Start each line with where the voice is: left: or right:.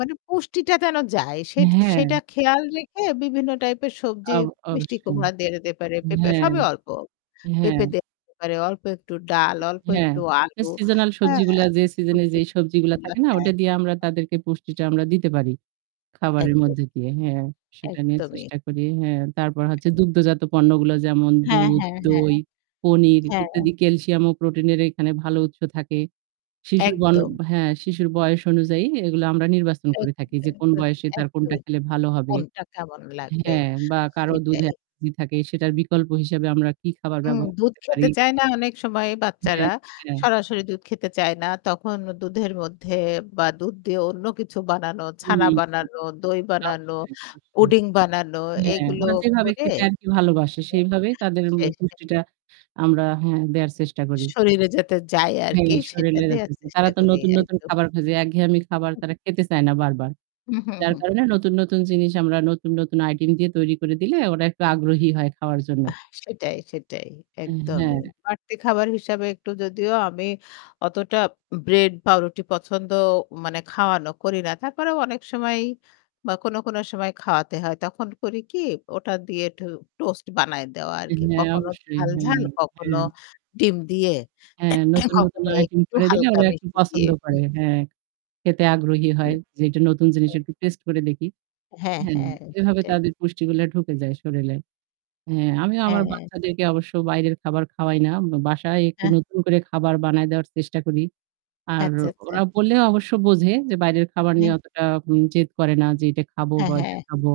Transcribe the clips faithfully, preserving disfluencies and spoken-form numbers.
left: মানে পুষ্টিটা যেন যায় সে
right: হ্যাঁ।
left: সেটা খেয়াল রেখে বিভিন্ন type এর সবজি,
right: আব
left: মিষ্টি
right: অবশ্যই।
left: কুমড়া দেয়া যেতে পারে, পেঁপে
right: হ্যাঁ,
left: সবই অল্প।
right: হ্যাঁ।
left: পেঁপে দেওয়া যেতে পারে, অল্প একটু ডাল, অল্প
right: হ্যাঁ।
left: একটু আলু,
right: seasonal
left: অ্যাঁ
right: সবজিগুলা যে season-এ
left: সবজি,
right: যেই সবজিগুলা থাকে
left: [unintelligible]
right: না, ওটা
left: হ্যাঁ।
right: দিয়ে আমরা তাদেরকে পুষ্টিটা আমরা দিতে পারি, খাবারের
left: একদম।
right: মধ্যে দিয়ে, হ্যাঁ। সেটা নিয়ে
left: একদমই।
right: চেষ্টা করি, হ্যাঁ। তারপর হচ্ছে দুগ্ধজাত পণ্যগুলো যেমন
left: হ্যাঁ,
right: দুধ,
left: হ্যাঁ, হ্যাঁ।
right: দই, পনির
left: হ্যাঁ।
right: ইত্যাদি। ক্যালসিয়াম ও প্রোটিনের এখানে ভালো উৎস থাকে। শিশুর ভাল
left: একদম।
right: হ্যাঁ, শিশুর বয়স অনুযায়ী এগুলো আমরা নির্বাচন
left: এক
right: করে থাকি যে কোন বয়সে তার কোনটা
left: [unintelligible]
right: খেলে ভালো হবে।
left: কোনটা কেমন লাগবে
right: হ্যাঁ। বা কারো দুধে
left: সেটাই।
right: অ্যালার্জি থাকে, সেটার বিকল্প হিসেবে আমরা কি খাবার
left: হুম,
right: ব্যবহার
left: দুধ
right: করতে
left: খেতে
right: পারি।
left: চায় না অনেক সময় বাচ্চারা।
right: [unintelligible]
left: সরাসরি দুধ খেতে চায় না। তখন দুধের মধ্যে বা দুধ দিয়ে অন্য কিছু বানানো, ছানা
right: [unintelligible]
left: বানানো, দই বানানো,
right: অবশ্যই।
left: পুডিং বানানো
right: হ্যাঁ,
left: এগুলো
right: ওরা যেভাবে
left: করে
right: খেতে আর কি ভালোবাসে সেইভাবেই তাদের মানে
left: [unintelligible]
right: পুষ্টিটা আমরা, হ্যাঁ, দেয়ার চেষ্টা করি।
left: শরীরে যাতে যায় আর কি
right: হ্যাঁ।
left: সেটা
right: শরীরে
left: দেয়ার
right: যেতেছে। তারা
left: চেষ্টা
right: তো
left: করি।
right: নতুন, নতুন
left: একদম।
right: খাবার খোঁজে। একঘেয়েমি খাবার তারা খেতে চায় না বারবার।
left: হুম, হুম,
right: যার
left: হুম, হুম।
right: কারণে নতুন, নতুন জিনিস আমরা নতুন, নতুন item দিয়ে তৈরি করে দিলে ওরা একটু আগ্রহী হয় খাওয়ার জন্য।
left: সেটাই, সেটাই
right: উম হ্যাঁ।
left: একদমই। বাড়তি খাবার হিসাবে একটু যদিও আমি অতটা bread, পাউরুটি পছন্দ মানে খাওয়ানো করি না। তারপরেও অনেক সময় বা কোনো, কোনো সময় খাওয়াতে হয় তখন করি কি ওটা দিয়ে একটু toast বানায় দেওয়া আর কি।
right: হ্যাঁ।
left: কখনো
right: অবশ্যই।
left: ঝাল, ঝাল,
right: হ্যাঁ।
left: কখনো
right: হ্যাঁ।
left: ডিম দিয়ে,
right: হ্যাঁ। নতুন, নতুন
left: কখনো
right: item
left: একটু
right: করে দিলে
left: হালকা
right: ওরা একটু
left: মিষ্টি দিয়ে।
right: পছন্দ করে। হ্যাঁ। খেতে আগ্রহী
left: জি,
right: হয়। যে এটা নতুন জিনিস
left: হ্যাঁ।
right: একটু taste করে দেখি।
left: হ্যাঁ,
right: হ্যাঁ।
left: হ্যাঁ।
right: এভাবে
left: সেটাই।
right: তাদের পুষ্টিগুলা ঢুকে যায় শরীলে। হ্যাঁ, আমি আমার
left: হ্যাঁ।
right: বাচ্চাদেরকে অবশ্য বাইরের খাবার খাওয়াই না। বাসায় একটু
left: হ্যাঁ।
right: নতুন করে খাবার বানায় দেওয়ার চেষ্টা করি। আর
left: আচ্ছা, আচ্ছা।
right: ওরা বললেও অবশ্য বোঝে যে বাইরের খাবার নিয়ে
left: হ্যাঁ।
right: অতটা উম জেদ করে না যে এটা খাবো
left: হ্যাঁ,
right: বা ওইটা
left: হ্যাঁ।
right: খাবো।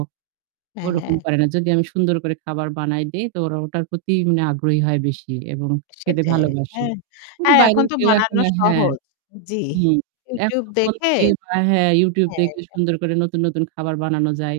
left: হ্যাঁ,
right: ওরকম
left: হ্যাঁ।
right: করে না। যদি আমি সুন্দর করে খাবার বানায় দেই তো ওরা ওটার প্রতি মানে আগ্রহী হয় বেশি এবং খেতে
left: সেটাই,
right: ভালোবাসে।
left: হ্যাঁ।
right: কিন্তু
left: আর
right: বাইরে
left: এখন তো
right: গেলেও এখন
left: বানানো
right: আর হ্যাঁ,
left: সহজ। জি,
right: হুম। এখন
left: YouTube
right: তো phone
left: দেখে
right: থেকে বা হ্যাঁ, YouTube
left: হ্যাঁ।
right: দেখে সুন্দর করে নতুন, নতুন খাবার বানানো যায়।